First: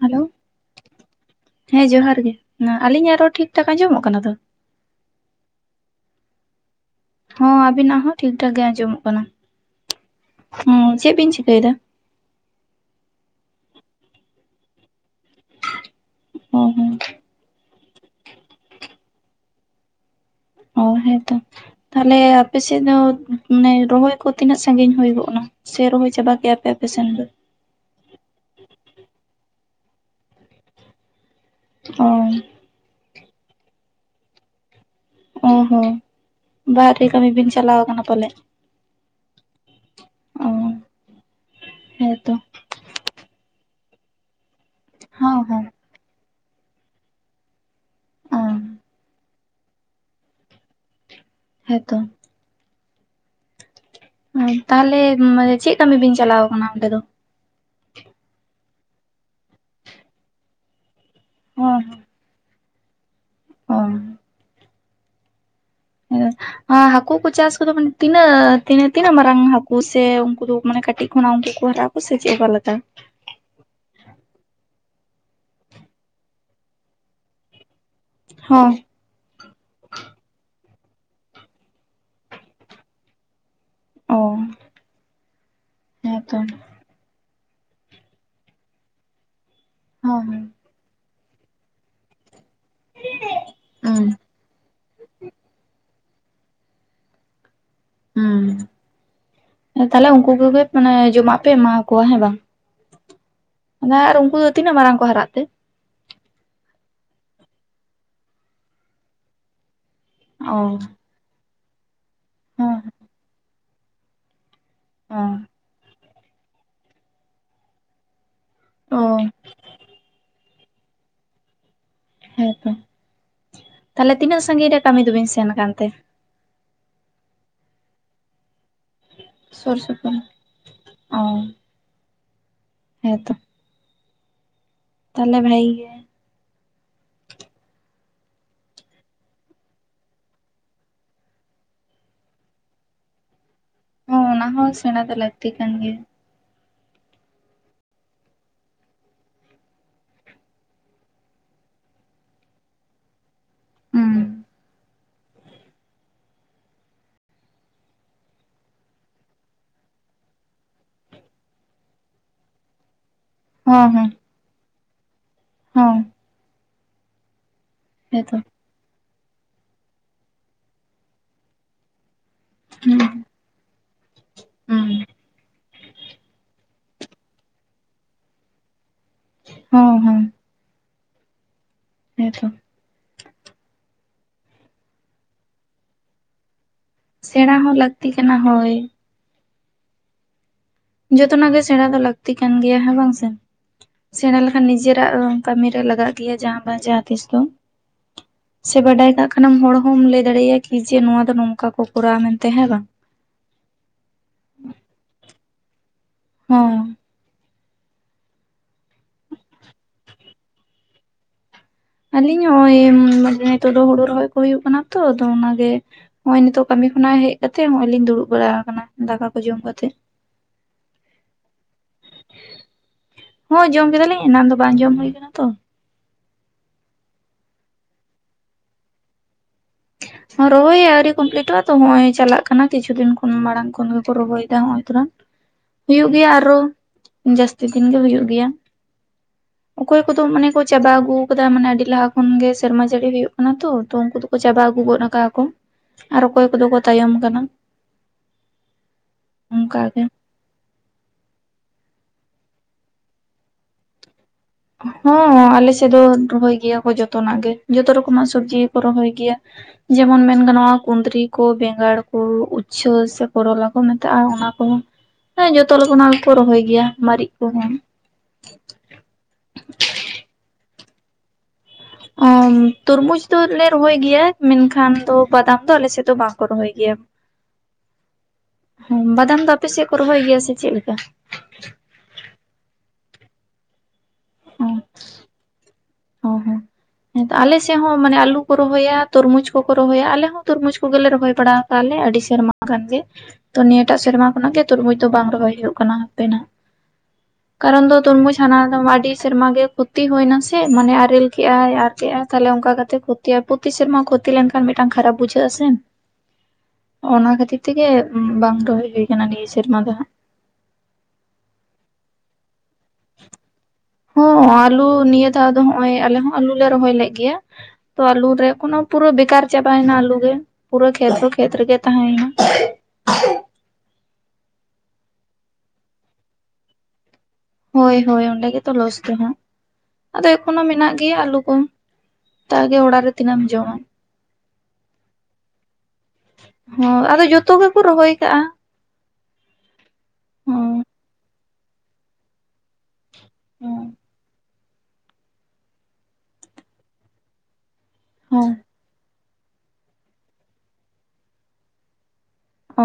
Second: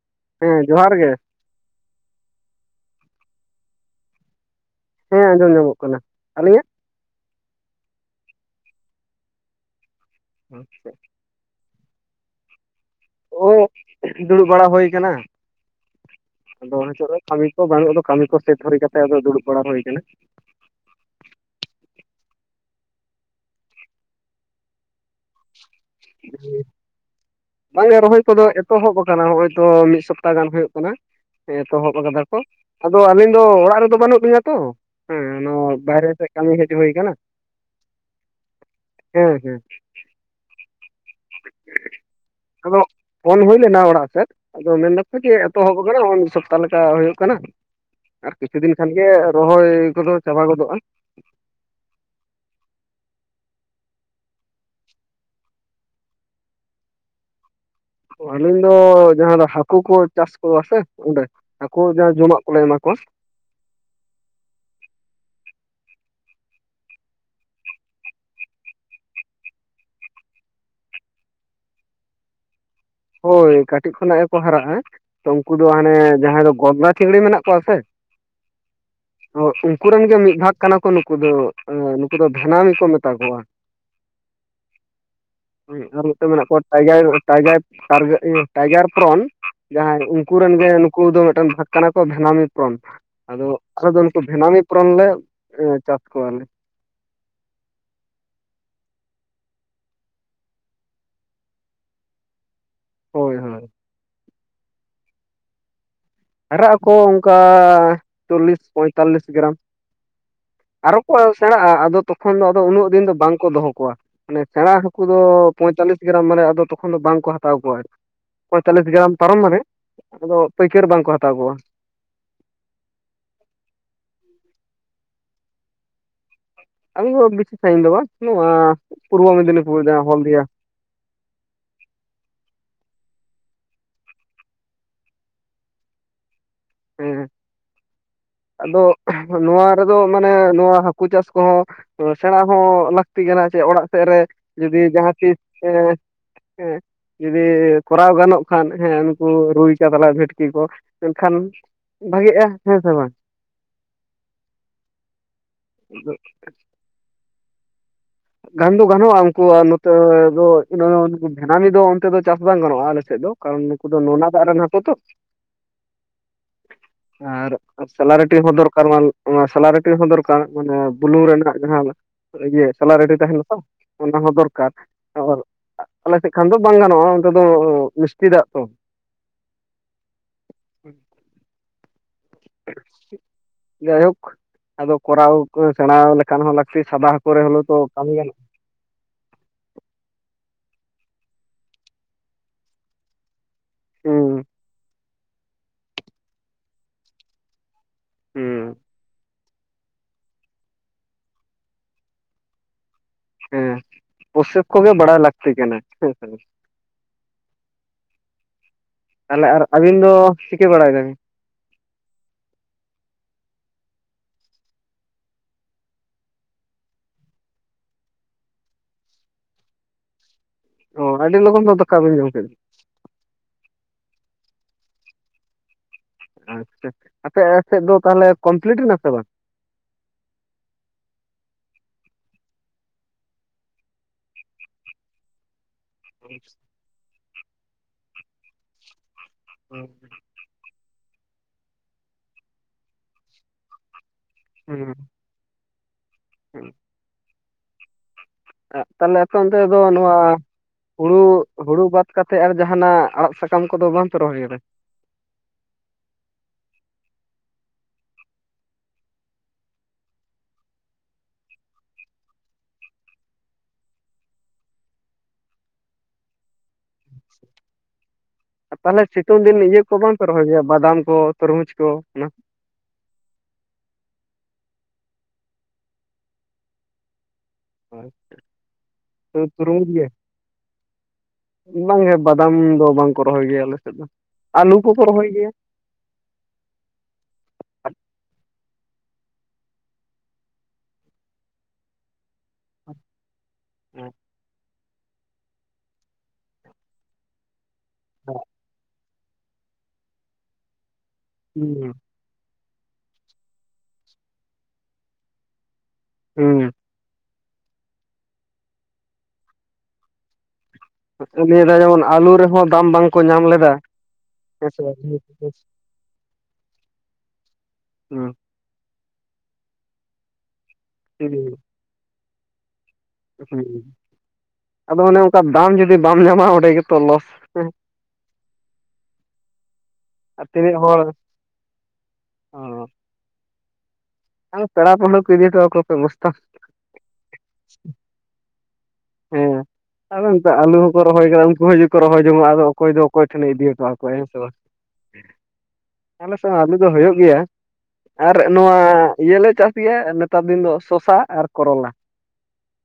Hello ᱦᱩᱸ ᱡᱚᱸᱦᱟᱨ ᱜᱮ ᱦᱮᱸ ᱡᱚᱸᱦᱟᱨ ᱜᱮ, ᱟᱞᱤᱧᱟᱜ ᱨᱚᱲ ᱴᱷᱤᱠ ᱴᱷᱟᱠ ᱟᱸᱡᱚᱢᱚᱜ ᱠᱟᱱᱟ ᱛᱚ? ᱦᱮᱸ ᱟᱸᱡᱚᱢ ᱧᱟᱢᱚᱜ ᱠᱟᱱᱟ, ᱟᱹᱞᱤᱧᱟᱜ? ᱦᱚᱸ ᱟᱹᱵᱤᱱᱟᱜ ᱦᱚᱸ ᱴᱷᱤᱠ ᱴᱷᱟᱠ ᱜᱮ ᱟᱸᱡᱚᱢᱚᱜ ᱠᱟᱱᱟ᱾ ᱟᱪᱪᱷᱟ ᱦᱩᱸ ᱪᱮᱜ ᱵᱤᱱ ᱪᱤᱠᱟᱹᱭᱫᱟ? ᱚᱭ ᱫᱩᱲᱩᱵ ᱵᱟᱲᱟ ᱦᱳᱭ ᱠᱟᱱᱟ ᱚ ᱟᱫᱚ ᱦᱚᱸ ᱦᱤᱛᱳᱜ ᱠᱟᱹᱢᱤ ᱠᱚ ᱵᱟᱹᱱᱩᱜ ᱫᱚ ᱠᱟᱹᱢᱤ ᱠᱚ ᱥᱤᱛ ᱦᱚᱨᱤ ᱠᱟᱛᱮ ᱟᱫᱚ ᱫᱩᱲᱩᱵ ᱵᱟᱲᱟ ᱦᱩᱞᱳᱭ ᱠᱟᱱᱟ᱾ ᱚ ᱦᱮᱸᱛᱚ ᱛᱟᱦᱞᱮ ᱟᱯᱮᱥᱮᱫ ᱫᱚ ᱢᱟᱱᱮ ᱨᱚᱦᱚᱭ ᱠᱚ ᱛᱤᱱᱟᱹᱜ ᱥᱟᱺᱜᱤᱧ ᱦᱳᱭ ᱜᱚᱜ ᱱᱟ? ᱥᱮ ᱨᱚᱦᱚᱭ ᱪᱟᱵᱟ ᱠᱮᱜ-ᱟ ᱯᱮ ᱟᱯᱮ ᱥᱮᱱ ᱫᱚ? ᱵᱟᱝ ᱜᱮ ᱨᱚᱦᱚᱭ ᱠᱚᱫᱚ ᱮᱛᱚᱦᱚᱵ ᱠᱟᱱᱟ ᱦᱚᱜ ᱚᱭ ᱛᱚ ᱢᱤᱫ ᱥᱚᱯᱛᱟᱦ ᱜᱟᱱ ᱦᱳᱭᱳᱜ ᱠᱟᱱᱟ, ᱦᱮᱸ ᱮᱛᱚᱦᱚᱵ ᱚ ᱠᱟᱫᱟ ᱠᱚ ᱟᱫᱚ ᱟᱹᱞᱤᱧ ᱫᱚ ᱚᱲᱟᱜ ᱨᱮᱫᱚ ᱵᱟᱹᱱᱩᱜ ᱞᱤᱧᱟ ᱛᱚ, ᱦᱮᱸ ᱚ ᱱᱚᱣᱟ ᱦᱚᱸ ᱵᱟᱭᱨᱮ ᱥᱮᱫ ᱠᱟᱹᱢᱤ ᱦᱮᱡ ᱦᱳᱭ ᱵᱟᱦᱨᱮ ᱠᱟᱱᱟ ᱠᱟᱹᱢᱤ ᱵᱤᱱ ᱪᱟᱞᱟᱣ ᱠᱟᱱᱟ ᱯᱟᱞᱮᱫ ᱦᱮᱸ ᱦᱮᱸ ᱚ ᱦᱮᱸᱛᱚ ᱟᱫᱚ ᱯᱷᱳᱱ ᱦᱩᱭ ᱞᱮᱱᱟ ᱚᱲᱟᱜ ᱥᱮᱫ ᱟᱫᱚ ᱢᱮᱱᱫᱟᱠᱚ ᱡᱮ ᱦᱚᱸ ᱦᱚᱸ ᱮᱛᱚᱦᱚᱵ ᱢᱟᱱᱟ ᱚᱭ ᱢᱤᱫ ᱥᱚᱯᱛᱟᱦ ᱞᱮᱠᱟ ᱦᱳᱭᱳᱜ ᱠᱟᱱᱟ᱾ ᱟᱨ ᱚ ᱠᱤᱪᱷᱩ ᱫᱤᱱ ᱠᱷᱟᱱ ᱜᱮ ᱨᱚᱦᱚᱭ ᱠᱚᱫᱚ ᱪᱟᱵᱟ ᱜᱚᱫᱚᱜ-ᱟ᱾ ᱦᱮᱸᱛᱚ ᱩᱸ ᱛᱟᱦᱞᱮ ᱢᱟᱱᱮ ᱪᱮᱜ ᱠᱟᱹᱢᱤ ᱵᱤᱱ ᱪᱟᱞᱟᱣ ᱠᱟᱱᱟ ᱚᱸᱰᱮ ᱫᱚ? ᱟᱹᱞᱤᱧ ᱫᱚ ᱡᱟᱦᱟᱸ ᱫᱚ ᱦᱟᱹᱠᱳ ᱠᱚ ᱪᱟᱥ ᱠᱚᱣᱟ ᱥᱮ ᱚᱸᱰᱮ ᱦᱟᱹᱠᱳ ᱦᱚᱸ ᱦᱚᱸ ᱡᱟᱦᱟᱸ ᱡᱚᱢᱟᱜ ᱠᱚᱞᱮ ᱮᱢᱟ ᱠᱚᱣᱟ᱾ ᱚ ᱮ ᱦᱟᱸ ᱦᱟᱹᱠᱩ ᱠᱚ ᱪᱟᱥ ᱠᱚᱫᱚ ᱢᱟᱱᱮ ᱛᱤᱱᱟᱹᱜ ᱛᱤᱱᱟᱹᱜ ᱢᱟᱨᱟᱝ ᱦᱟᱠᱩ ᱥᱮ ᱩᱝᱠᱩ ᱫᱚ ᱢᱟᱱᱮ ᱠᱟᱹᱴᱤᱡ ᱠᱷᱚᱱᱟᱜ ᱩᱱᱠᱩ ᱠᱚ ᱦᱟᱨᱟ ᱠᱚ ᱥᱮ ᱪᱮᱜ ᱚᱠᱟᱞᱮᱠᱟ? ᱦᱳᱭ ᱠᱟᱹᱴᱤᱜ ᱠᱷᱚᱱᱟᱜ ᱜᱮᱠᱚ ᱦᱟᱨᱟᱜ-ᱟ, ᱛᱚ ᱩᱝᱠᱩ ᱫᱚ ᱦᱟᱸᱱᱮ ᱡᱟᱦᱟᱸᱭ ᱫᱚ ᱜᱚᱞᱫᱟ ᱪᱤᱝᱲᱤ ᱢᱮᱱᱟᱜ ᱠᱚᱣᱟ ᱥᱮ, ᱦᱚᱸ ᱦᱚᱸ ᱩᱱᱠᱩ ᱨᱮᱱ ᱜᱮ ᱢᱤᱫ ᱵᱷᱟᱜᱽ ᱠᱟᱱᱟ ᱠᱚ ᱱᱩᱠᱩ ᱫᱚ ᱱᱩᱠᱩ ᱫᱚ ᱵᱷᱮᱱᱟᱢ ᱠᱚ ᱢᱮᱛᱟ ᱠᱚᱣᱟ᱾ [unintelligible] ᱟᱨ ᱢᱤᱫᱴᱟᱜ ᱦᱮᱸᱛᱚ ᱢᱤᱱᱟᱜ ᱠᱚᱣᱟ ᱴᱟᱭᱜᱟᱭ ᱴᱟᱭᱜᱟᱭᱮᱯ᱾ ᱴᱟᱨ ᱴᱟᱭᱜᱟᱨ ᱯᱨᱚᱱ ᱡᱟᱦᱟᱸᱭ ᱦᱚᱸ ᱩᱱᱠᱩ ᱨᱮᱱ ᱜᱮ ᱱᱩᱠᱩ ᱫᱚ ᱢᱤᱫᱴᱮᱱ ᱵᱷᱟᱜ ᱠᱟᱱᱟ ᱠᱚ ᱵᱷᱮᱱᱟᱢ᱾ ᱯᱷᱨᱚᱱ ᱟᱫᱚ ᱟᱞᱮ ᱫᱚ ᱦᱩᱸ ᱩᱱᱠᱩ ᱵᱷᱮᱱᱟᱢᱤ ᱯᱷᱨᱚᱱ ᱞᱮ ᱪᱟᱥ ᱠᱚᱣᱟᱞᱮ᱾ ᱦᱩᱸ ᱛᱟᱦᱞᱮ ᱩᱱᱠᱩ ᱠᱚᱜᱮ ᱢᱟᱱᱮ ᱡᱚᱢᱟᱜ ᱯᱮ ᱮᱢᱟ ᱠᱚᱣᱟ ᱦᱮᱸ ᱵᱟᱝ᱾ ᱦᱳᱭ ᱦᱳᱭ [inaudible] ᱟᱨ ᱩᱱᱠᱩ ᱫᱚ ᱛᱤᱱᱟᱹᱜ ᱢᱟᱨᱟᱝ ᱠᱚ ᱦᱟᱨᱟᱜ ᱛᱮ? ᱦᱟᱨᱟᱜ ᱟᱠᱚ ᱚᱱᱠᱟ ᱪᱚᱞᱞᱤᱥ ᱯᱚᱸᱭᱛᱟᱞᱞᱤᱥ ᱜᱨᱟᱢ᱾ ᱚ ᱥᱮᱸᱬᱟᱜᱼᱟ ᱟᱫᱚ ᱛᱚᱠᱷᱚᱱ ᱫᱚ ᱟᱫᱚ ᱚ ᱩᱱᱟᱹᱜ ᱫᱤᱱ ᱫᱚ ᱵᱟᱝᱠᱚ ᱫᱚᱦᱚ ᱠᱚᱣᱟ ᱢᱟᱱᱮ ᱥᱮᱬᱟ ᱦᱟᱹᱠᱩ ᱫᱚ ᱯᱚᱸᱭᱛᱟᱞᱞᱤᱥ᱾ ᱜᱨᱟᱢ ᱢᱟᱱᱮ ᱟᱫᱚ ᱛᱚᱠᱷᱚᱱ ᱫᱚ ᱵᱟᱝᱠᱚ ᱦᱟᱛᱟᱣ ᱠᱚᱣᱟ ᱟᱨᱠᱤ ᱯᱚᱸᱭᱛᱟᱞᱤᱥ ᱚ ᱜᱨᱟᱢ ᱯᱟᱨᱚᱢ ᱢᱟᱱᱮ ᱟᱫᱚ᱾ ᱯᱟᱹᱭᱠᱟᱹᱨ ᱵᱟᱝ ᱠᱚ ᱦᱟᱛᱟᱣ ᱠᱚᱣᱟ᱾ ᱦᱮᱸ ᱛᱚ ᱛᱟᱦᱞᱮ ᱛᱤᱱᱟᱹᱜ ᱥᱟᱺᱜᱤᱧ ᱨᱮ ᱠᱟᱹᱢᱤ ᱫᱚᱵᱤᱱ ᱥᱮᱱ ᱠᱟᱱ ᱛᱮ? ᱟᱢ ᱫᱚ ᱵᱤᱥᱤ ᱥᱟᱺᱜᱤᱧ ᱫᱚ ᱵᱟᱝ ᱱᱚᱣᱟ᱾ ᱯᱩᱨᱵᱚ ᱥᱳᱨ ᱢᱮᱫᱽᱱᱤᱯᱩᱨ ᱡᱟᱦᱟᱸ ᱥᱳᱯᱳᱨ ᱦᱚᱞᱫᱤᱭᱟ ᱚᱸ ᱦᱮᱸᱛᱚ ᱛᱟᱦᱞᱮ ᱵᱷᱟᱜᱤ ᱜᱮ᱾ ᱦᱮᱸ ᱟᱫᱚ ᱱᱚᱣᱟ ᱨᱮᱫᱚ ᱢᱟᱱᱮ ᱱᱚᱣᱟ ᱦᱟᱹᱠᱩ ᱪᱟᱥ ᱠᱚ᱾ ᱥᱮᱸᱬᱟ ᱦᱚᱸ ᱞᱟᱹᱠᱛᱤ ᱠᱟᱱᱟ ᱪᱮ ᱚᱲᱟᱜ ᱥᱮᱜ ᱨᱮ ᱦᱚᱸ ᱚᱱᱟ ᱦᱚᱸ ᱡᱩᱫᱤ ᱥᱮᱬᱟ ᱫᱚ ᱡᱟᱦᱟᱸ ᱛᱤᱥ ᱞᱟᱹᱠᱛᱤ ᱮ᱾ ᱠᱟᱱ ᱜᱮᱭᱟ ᱦᱮᱸ ᱡᱩᱫᱤ ᱠᱚᱨᱟᱣ ᱜᱟᱱᱚᱜ ᱠᱷᱟᱱ ᱦᱮᱸ ᱱᱩᱠᱩ ᱨᱩᱭ, ᱠᱟᱛᱞᱟ, ᱵᱷᱮᱴᱠᱤ ᱠᱚ᱾ ᱢᱮᱱᱠᱷᱟᱱ ᱵᱷᱟᱜᱤᱜᱼᱟ ᱦᱮᱸ ᱥᱮ ᱵᱟᱝ᱾ ᱦᱩᱸ [unintelligible] ᱜᱟᱱ ᱫᱚ ᱜᱟᱱᱚᱜᱼᱟ ᱩᱱᱠᱩᱣᱟᱜ ᱱᱚᱛᱮ ᱫᱚ ᱵᱷᱮᱱᱟᱢᱤ ᱫᱚ ᱚᱱᱛᱮ ᱫᱚ ᱪᱟᱥ ᱵᱟᱝ ᱜᱟᱱᱚᱜᱼᱟ ᱟᱞᱮᱥᱮᱫ ᱫᱚ᱾ ᱠᱟᱨᱚᱱ ᱦᱚᱸ ᱱᱩᱠᱩ ᱫᱚ ᱦᱚᱸ ᱱᱚᱱᱟ ᱫᱟᱜ ᱨᱮᱱ ᱦᱟᱠᱩ ᱛᱚ᱾ ᱦᱚᱸ ᱟᱨ ᱦᱮᱸᱛᱚ ᱥᱮᱞᱟᱨᱤᱴᱤ ᱦᱚᱸ ᱫᱚᱨ ᱾ ᱟᱨ ᱥᱮᱞᱟᱨᱤᱴᱤ ᱦᱚᱸ ᱫᱚᱨᱠᱟᱨ ᱢᱟᱱᱮ ᱵᱩᱞᱩᱝ ᱨᱮᱱᱟᱜ ᱡᱟᱦᱟᱸ ᱤᱭᱟᱹ᱾ ᱦᱩᱸ ᱥᱮᱞᱟᱨᱤᱴᱤ ᱛᱟᱦᱮᱸᱱᱟ ᱛᱚ ᱚᱱᱟ ᱦᱚᱸ ᱫᱚᱨᱠᱟᱨ ᱦᱩᱸ ᱟᱨ᱾ ᱟᱞᱮ ᱥᱮᱫ ᱠᱷᱟᱱ ᱫᱚ ᱵᱟᱝ ᱜᱟᱱᱚᱜᱼᱟ ᱚᱱᱛᱮ ᱫᱚ ᱢᱤᱥᱴᱤ ᱫᱟᱜ ᱛᱚ᱾ ᱦᱩᱸ ᱦᱚᱸ ᱦᱮᱸ ᱛᱚ ᱡᱟᱭ ᱦᱳᱠ ᱟᱫᱚ ᱠᱚᱨᱟᱣ ᱠᱚ ᱥᱮᱬᱟ ᱾ ᱠᱟᱱ ᱦᱚᱸ ᱞᱟᱹᱠᱛᱤ ᱥᱟᱫᱟ ᱠᱚᱨᱮ ᱥᱮᱬᱟ ᱦᱚᱞᱮ ᱦᱚᱸ ᱛᱚ ᱞᱟᱹᱠᱛᱤ ᱠᱟᱹᱢᱤ ᱠᱟᱱᱟ ᱜᱟᱱᱚᱜ᱾ ᱦᱳᱭ ᱡᱚᱛᱚᱱᱟᱜ ᱜᱮ ᱥᱮᱬᱟ ᱫᱚ ᱞᱟᱹᱠᱛᱤ ᱠᱟᱱ ᱜᱮᱭᱟ ᱦᱮᱸ ᱵᱟᱝ ᱥᱮ ᱥᱮᱬᱟ ᱦᱩᱸ ᱞᱮᱠᱷᱟᱱ ᱱᱤᱡᱮᱨ᱾ ᱮᱴᱟᱜ ᱠᱟᱹᱢᱤ ᱨᱮ ᱞᱟᱜᱟᱜ ᱜᱮᱭᱟ ᱡᱟᱦᱟᱸ ᱵᱟᱝ ᱡᱟᱦᱟᱸ ᱛᱤᱥ ᱫᱚ ᱦᱩᱸ ᱥᱮ ᱵᱟᱰᱟᱭ ᱠᱟᱜ᱾ ᱠᱷᱟᱱᱮᱢ ᱦᱚᱲ ᱦᱚᱸᱢ ᱞᱟᱹᱭ ᱫᱟᱲᱮᱭᱟᱭᱟ ᱠᱤ ᱡᱮ ᱱᱚᱣᱟ ᱫᱚ ᱱᱚᱝᱠᱟ ᱠᱚ ᱠᱚᱨᱟᱣᱟ ᱢᱮᱱᱛᱮ ᱦᱮᱸ ᱵᱟᱝ᱾ ᱦᱮᱸ ᱯᱨᱚᱥᱮᱥ ᱠᱚ ᱜᱮ ᱵᱟᱰᱟᱭ ᱞᱟᱹᱠᱛᱤ ᱠᱟᱱᱟ ᱦᱮᱸ ᱥᱮ᱾ ᱦᱚᱸ ᱛᱟᱦᱞᱮ ᱟᱨ ᱟᱵᱤᱱ ᱫᱚ ᱪᱤᱠᱟᱹ ᱵᱟᱰᱟᱭ ᱫᱟᱵᱤᱱ᱾ ᱟᱹᱞᱤᱧ ᱱᱚᱜᱼᱚᱭ ᱱᱤᱛᱚᱜ ᱫᱚ ᱦᱩᱲᱩ ᱨᱚᱦᱚᱭ ᱠᱚ ᱦᱩᱭᱩᱜ ᱠᱟᱱᱟ ᱛᱚ ᱟᱫᱚ ᱚᱱᱟ ᱜᱮ᱾ ᱱᱚᱜᱼᱚᱭ ᱱᱤᱛᱚᱜ ᱠᱟᱹᱢᱤ ᱠᱷᱚᱱᱟᱜ ᱦᱮᱡ ᱠᱟᱛᱮ ᱱᱚᱜᱚᱭ ᱞᱤᱧ ᱫᱩᱲᱩᱵ ᱵᱟᱲᱟ ᱟᱠᱟᱱᱟ ᱫᱟᱠᱟ ᱠᱚ ᱡᱚᱢ ᱠᱟᱛᱮ᱾ ᱚ ᱟᱹᱰᱤ ᱞᱚᱜᱚᱱ ᱫᱚ ᱫᱟᱠᱟ ᱵᱤᱱ ᱡᱚᱢ ᱠᱮ᱾ ᱦᱚᱸ ᱡᱚᱢ ᱠᱮᱫᱟᱞᱤᱧ᱾ ᱮᱱᱟᱝ ᱫᱚ ᱵᱟᱝ ᱡᱚᱢ ᱦᱩᱭ ᱠᱟᱱᱟ ᱛᱚ᱾ ᱟᱪᱪᱷᱟ᱾ ᱟᱯᱮ ᱥᱮᱫ ᱫᱚ ᱛᱟᱦᱚᱞᱮ ᱠᱚᱢᱯᱞᱤᱴ ᱮᱱᱟ ᱥᱮ ᱵᱟᱝ? ᱦᱚᱸ ᱨᱚᱦᱚᱭ ᱟᱹᱣᱨᱤ ᱠᱚᱢᱯᱞᱤᱴᱚᱜᱼᱟ ᱛᱚ ᱦᱚᱸᱜᱼᱚᱭ ᱪᱟᱞᱟᱜ ᱠᱟᱱᱟ ᱠᱤᱪᱷᱩ ᱫᱤᱱ ᱠᱷᱚᱱ ᱢᱟᱲᱟᱝ ᱠᱷᱚᱱ ᱜᱮ ᱠᱚ ᱨᱚᱦᱚᱭ ᱮᱫᱟ ᱦᱚᱸᱜᱼᱚᱭ ᱛᱚᱨᱟ᱾ [inaudible] ᱦᱩᱭᱩᱜ ᱜᱮᱭᱟ ᱟᱨᱚ ᱡᱟᱹᱥᱛᱤ ᱫᱤᱱ ᱜᱮ ᱦᱩᱭᱩᱜ ᱜᱮᱭᱟ᱾ ᱚᱠᱚᱭ ᱠᱚᱫᱚ ᱢᱟᱱᱮ ᱠᱚ ᱪᱟᱵᱟ ᱟᱹᱜᱩᱣ ᱠᱟᱫᱟ ᱢᱟᱱᱮ ᱟᱹᱰᱤ ᱞᱟᱦᱟ ᱠᱷᱚᱱ ᱜᱮ ᱥᱮᱨᱢᱟ ᱡᱟᱹᱲᱤ ᱦᱩᱭᱩᱜ ᱠᱟᱱᱟ ᱛᱚ᱾ ᱛᱚ ᱩᱱᱠᱩ ᱫᱚ ᱠᱚ ᱪᱟᱵᱟ ᱟᱹᱜᱩ ᱦᱩᱸ ᱜᱚᱫ ᱟᱠᱟᱜ ᱟᱠᱚ᱾ ᱟᱨ ᱚᱠᱚᱭ ᱠᱚᱫᱚ ᱦᱩᱸ ᱠᱚ ᱛᱟᱭᱚᱢ ᱠᱟᱱᱟ᱾ ᱛᱟᱞᱮ ᱟᱯᱮ ᱚᱱᱛᱮ ᱫᱚ ᱚᱱᱠᱟ ᱜᱮ ᱱᱚᱣᱟ ᱦᱩᱲᱩ ᱦᱩᱲᱩ ᱵᱟᱫ ᱠᱟᱛᱮ ᱟᱨ ᱡᱟᱦᱟᱸᱱᱟᱜ ᱟᱲᱟᱜ ᱥᱟᱠᱟᱢ ᱠᱚ ᱫᱚ ᱵᱟᱝ ᱯᱮ ᱨᱚᱦᱚᱭ ᱠᱟᱫᱟ? ᱦᱚᱸ ᱟᱞᱮ ᱥᱮᱫ ᱫᱚ ᱨᱚᱦᱚᱭ ᱜᱮᱭᱟ ᱠᱚ ᱡᱚᱛᱚᱱᱟᱜ ᱜᱮ᱾ ᱡᱚᱛᱚ ᱨᱚᱠᱚᱢᱟᱜ ᱥᱚᱵᱡᱤ ᱜᱮᱠᱚ ᱨᱚᱦᱚᱭ ᱜᱮᱭᱟ᱾ ᱡᱮᱢᱚᱱ ᱢᱮᱱ ᱜᱟᱱᱚᱜᱼᱟ ᱠᱩᱸᱫᱽᱨᱤ ᱠᱚ, ᱵᱮᱸᱜᱟᱲ ᱠᱚ, ᱩᱪᱷᱟᱹ ᱥᱮ ᱠᱚᱨᱚᱞᱟ ᱠᱚ ᱢᱮᱛᱟᱜᱼᱟ ᱚᱱᱟ ᱠᱚ ᱦᱚᱸ ᱦᱮᱸ ᱡᱚᱛᱚ ᱞᱮᱠᱟᱱᱟᱜ ᱜᱮᱠᱚ ᱨᱚᱦᱚᱭ ᱜᱮᱭᱟ ᱢᱟᱨᱤᱡ ᱠᱚ ᱦᱚᱸ᱾ ᱛᱟᱦᱞᱮ ᱥᱤᱛᱩᱝ ᱫᱤᱱ ᱤᱭᱟᱹ ᱠᱚ ᱵᱟᱝ ᱯᱮ ᱨᱚᱦᱚᱭ ᱜᱮᱭᱟ ᱵᱟᱫᱟᱢ ᱠᱚ ᱛᱩᱨᱢᱩᱡᱽ ᱠᱚ᱾ ᱚᱱᱟ ᱚᱢ᱾ ᱛᱚᱨᱢᱩᱡᱽ ᱫᱚ ᱞᱮ ᱨᱚᱦᱚᱭ ᱜᱮᱭᱟ ᱢᱮᱱᱠᱷᱟᱱ ᱫᱚ ᱵᱟᱫᱟᱢ ᱫᱚ ᱟᱞᱮ ᱥᱮᱫ ᱫᱚ ᱵᱟᱝ ᱠᱚ ᱨᱚᱦᱚᱭ ᱜᱮᱭᱟ᱾ ᱵᱟᱫᱟᱢ ᱫᱚ ᱟᱯᱮ ᱥᱮᱫ ᱠᱚ ᱨᱚᱦᱚᱭ ᱜᱮᱭᱟ ᱥᱮ ᱪᱮᱫ ᱞᱮᱠᱟ? ᱵᱟᱝ ᱜᱮ ᱵᱟᱫᱟᱢ ᱫᱚ ᱵᱟᱝ ᱠᱚ ᱨᱚᱦᱚᱭ ᱜᱮᱭᱟ ᱟᱞᱮ ᱥᱮᱫ ᱫᱚ᱾ ᱟᱹᱞᱩ ᱠᱚ ᱠᱚ ᱨᱚᱦᱚᱭ ᱜᱮᱭᱟ᱾ ᱚ ᱦᱮᱸ᱾ ᱦᱮᱸ ᱛᱚ᱾ ᱟᱞᱮ ᱥᱮᱫ ᱦᱚᱸ ᱢᱟᱱᱮ ᱟᱞᱩ ᱠᱚ ᱨᱚᱦᱚᱭᱟ, ᱛᱚᱨᱢᱩᱡᱽ ᱠᱚ ᱠᱚ ᱨᱚᱦᱚᱭᱟ ᱟᱞᱮ ᱦᱚᱸ ᱛᱚᱨᱢᱩᱡᱽ ᱠᱚ ᱜᱮᱞᱮ ᱨᱚᱦᱚᱭ ᱵᱟᱲᱟ ᱛᱟᱞᱮ ᱟᱹᱰᱤ ᱥᱮᱨᱢᱟ ᱠᱷᱟᱱ ᱜᱮ᱾ ᱛᱚ ᱱᱤᱭᱟᱹ ᱴᱟᱜ ᱥᱮᱨᱢᱟ ᱠᱷᱚᱱᱟᱜ ᱜᱮ ᱛᱩᱨᱢᱩᱡᱽ ᱫᱚ ᱵᱟᱝ ᱨᱚᱦᱚᱭ ᱦᱩᱭᱩᱜ ᱠᱟᱱᱟ ᱦᱟᱯᱮ ᱱᱟᱦᱜ᱾ ᱠᱟᱨᱚᱱ ᱫᱚ ᱛᱩᱨᱢᱩᱡᱽ ᱦᱟᱱᱟ ᱫᱚᱢ ᱟᱹᱰᱤ ᱥᱮᱨᱢᱟ ᱜᱮ ᱠᱷᱚᱛᱤ ᱦᱩᱭᱱᱟ ᱥᱮ ᱢᱟᱱᱮ ᱟᱨᱮᱞ ᱠᱮᱜ ᱟᱭ ᱟᱨ ᱠᱮᱜ ᱟᱭ᱾ ᱛᱟᱦᱞᱮ ᱚᱱᱠᱟ ᱠᱟᱛᱮ ᱠᱷᱚᱛᱤᱜᱼᱟ᱾ ᱯᱨᱚᱛᱤ ᱥᱮᱨᱢᱟ ᱠᱷᱚᱛᱤ ᱞᱮᱱ ᱠᱷᱟᱱ ᱢᱤᱫ ᱴᱟᱝ ᱠᱷᱟᱨᱟᱯ ᱵᱩᱡᱷᱟᱹᱜᱼᱟ ᱥᱮ᱾ ᱦᱩᱸ᱾ ᱚᱱᱟ ᱠᱷᱟᱹᱛᱤᱨ ᱛᱮ ᱜᱮ ᱵᱟᱝ ᱨᱚᱦᱚᱭ ᱦᱩᱭ ᱠᱟᱱᱟ ᱱᱤᱭᱟᱹ ᱥᱮᱨᱢᱟ ᱫᱚ ᱦᱟᱸᱜ᱾ ᱱᱤᱭᱟᱹ ᱫᱷᱟᱣ ᱡᱮᱢᱚᱱ ᱟᱹᱞᱩ ᱨᱮᱦᱚᱸ ᱫᱟᱢ ᱵᱟᱝ ᱠᱚ ᱧᱟᱢ ᱞᱮᱫᱟ᱾ ᱦᱚᱸ ᱦᱮᱸ ᱥᱮ ᱟᱞᱩ ᱵᱟᱝ ᱱᱤᱭᱟᱹ ᱫᱷᱟᱣ ᱫᱚ ᱦᱚᱸᱜ ᱚᱭ ᱟᱞᱮ ᱦᱚᱸ ᱟᱞᱩ ᱞᱮ ᱨᱚᱦᱚᱭ ᱞᱮᱫ ᱜᱮᱭᱟ᱾ ᱛᱚ ᱟᱞᱩ ᱦᱩᱸ ᱨᱮ ᱠᱚᱱᱳ ᱯᱩᱨᱟᱹ ᱵᱮᱠᱟᱨ ᱪᱟᱵᱟᱭ ᱮᱱᱟ ᱟᱞᱩ ᱜᱮ, ᱯᱩᱨᱟᱹ ᱠᱷᱮᱛ ᱫᱚ ᱦᱩᱸ ᱠᱷᱮᱛ ᱨᱮ ᱜᱮ ᱛᱟᱦᱮᱸᱭᱮᱱᱟ᱾ ᱟᱫᱚ ᱚᱱᱮ ᱚᱱᱠᱟ ᱫᱟᱢ ᱡᱩᱫᱤ ᱵᱟᱢ ᱧᱟᱢᱟ ᱚᱸᱰᱮ ᱜᱮ ᱛᱚ ᱞᱚᱥ᱾ ᱦᱮᱸ ᱦᱳᱭ ᱦᱳᱭ ᱚᱸᱰᱮ ᱜᱮᱛᱚ ᱞᱚᱥ ᱫᱚ ᱦᱟᱸᱜ᱾ ᱟᱫᱚ ᱟᱨ ᱮᱠᱷᱚᱱᱳ ᱛᱤᱱᱟᱹᱜ ᱢᱮᱱᱟᱜ ᱦᱚᱲ ᱜᱮᱭᱟ ᱟᱹᱞᱩ ᱠᱚ᱾ ᱛᱟ ᱜᱮ ᱚᱲᱟᱜ ᱨᱮ ᱛᱤᱱᱟᱹᱜ ᱮᱢ ᱡᱚᱢᱟ᱾ ᱵᱟᱝ ᱯᱮᱲᱟ ᱯᱟᱦᱲᱟᱹ ᱠᱚ ᱤᱫᱤ ᱦᱚᱴᱚ ᱟᱠᱚ ᱯᱮ ᱵᱚᱥᱛᱟ ᱾ ᱦᱚᱸ ᱟᱫᱚ ᱡᱚᱛᱚ ᱜᱮᱠᱚ ᱨᱚᱦᱚᱭ ᱠᱟᱜᱼᱟ᱾ ᱦᱮᱸ ᱟᱫᱚ ᱱᱤᱛᱚ ᱟᱹᱞᱩ ᱦᱚᱸ ᱦᱚᱸᱠᱚ ᱨᱚᱦᱚᱭ ᱠᱟᱫᱟ ᱩᱱᱠᱩ ᱦᱚᱸᱤᱡᱩᱜ ᱠᱚ ᱨᱚᱦᱚᱭ ᱡᱚᱝᱟ ᱟᱫᱚ ᱚᱠᱚᱭ ᱫᱚ ᱚᱠᱚᱭ ᱴᱷᱮᱱ ᱤᱫᱤ ᱦᱚᱴᱚᱣᱟ ᱟᱠᱚᱣᱟ, ᱦᱮᱸᱫᱮ ᱵᱟᱝ᱾ ᱟᱞᱮ ᱥᱮᱫ ᱦᱚᱸ ᱟᱹᱞᱩ ᱫᱚ ᱦᱚᱭᱳᱜ ᱜᱮᱭᱟ ᱟᱨ ᱦᱚᱸ ᱱᱚᱣᱟ ᱤᱭᱟᱹᱞᱮ ᱪᱟᱥ ᱜᱮᱭᱟ ᱱᱮᱛᱟᱨ ᱫᱤᱱ ᱫᱚ ᱥᱚᱥᱟ ᱟᱨ ᱠᱚᱨᱚᱞᱟ᱾ ᱚ᱾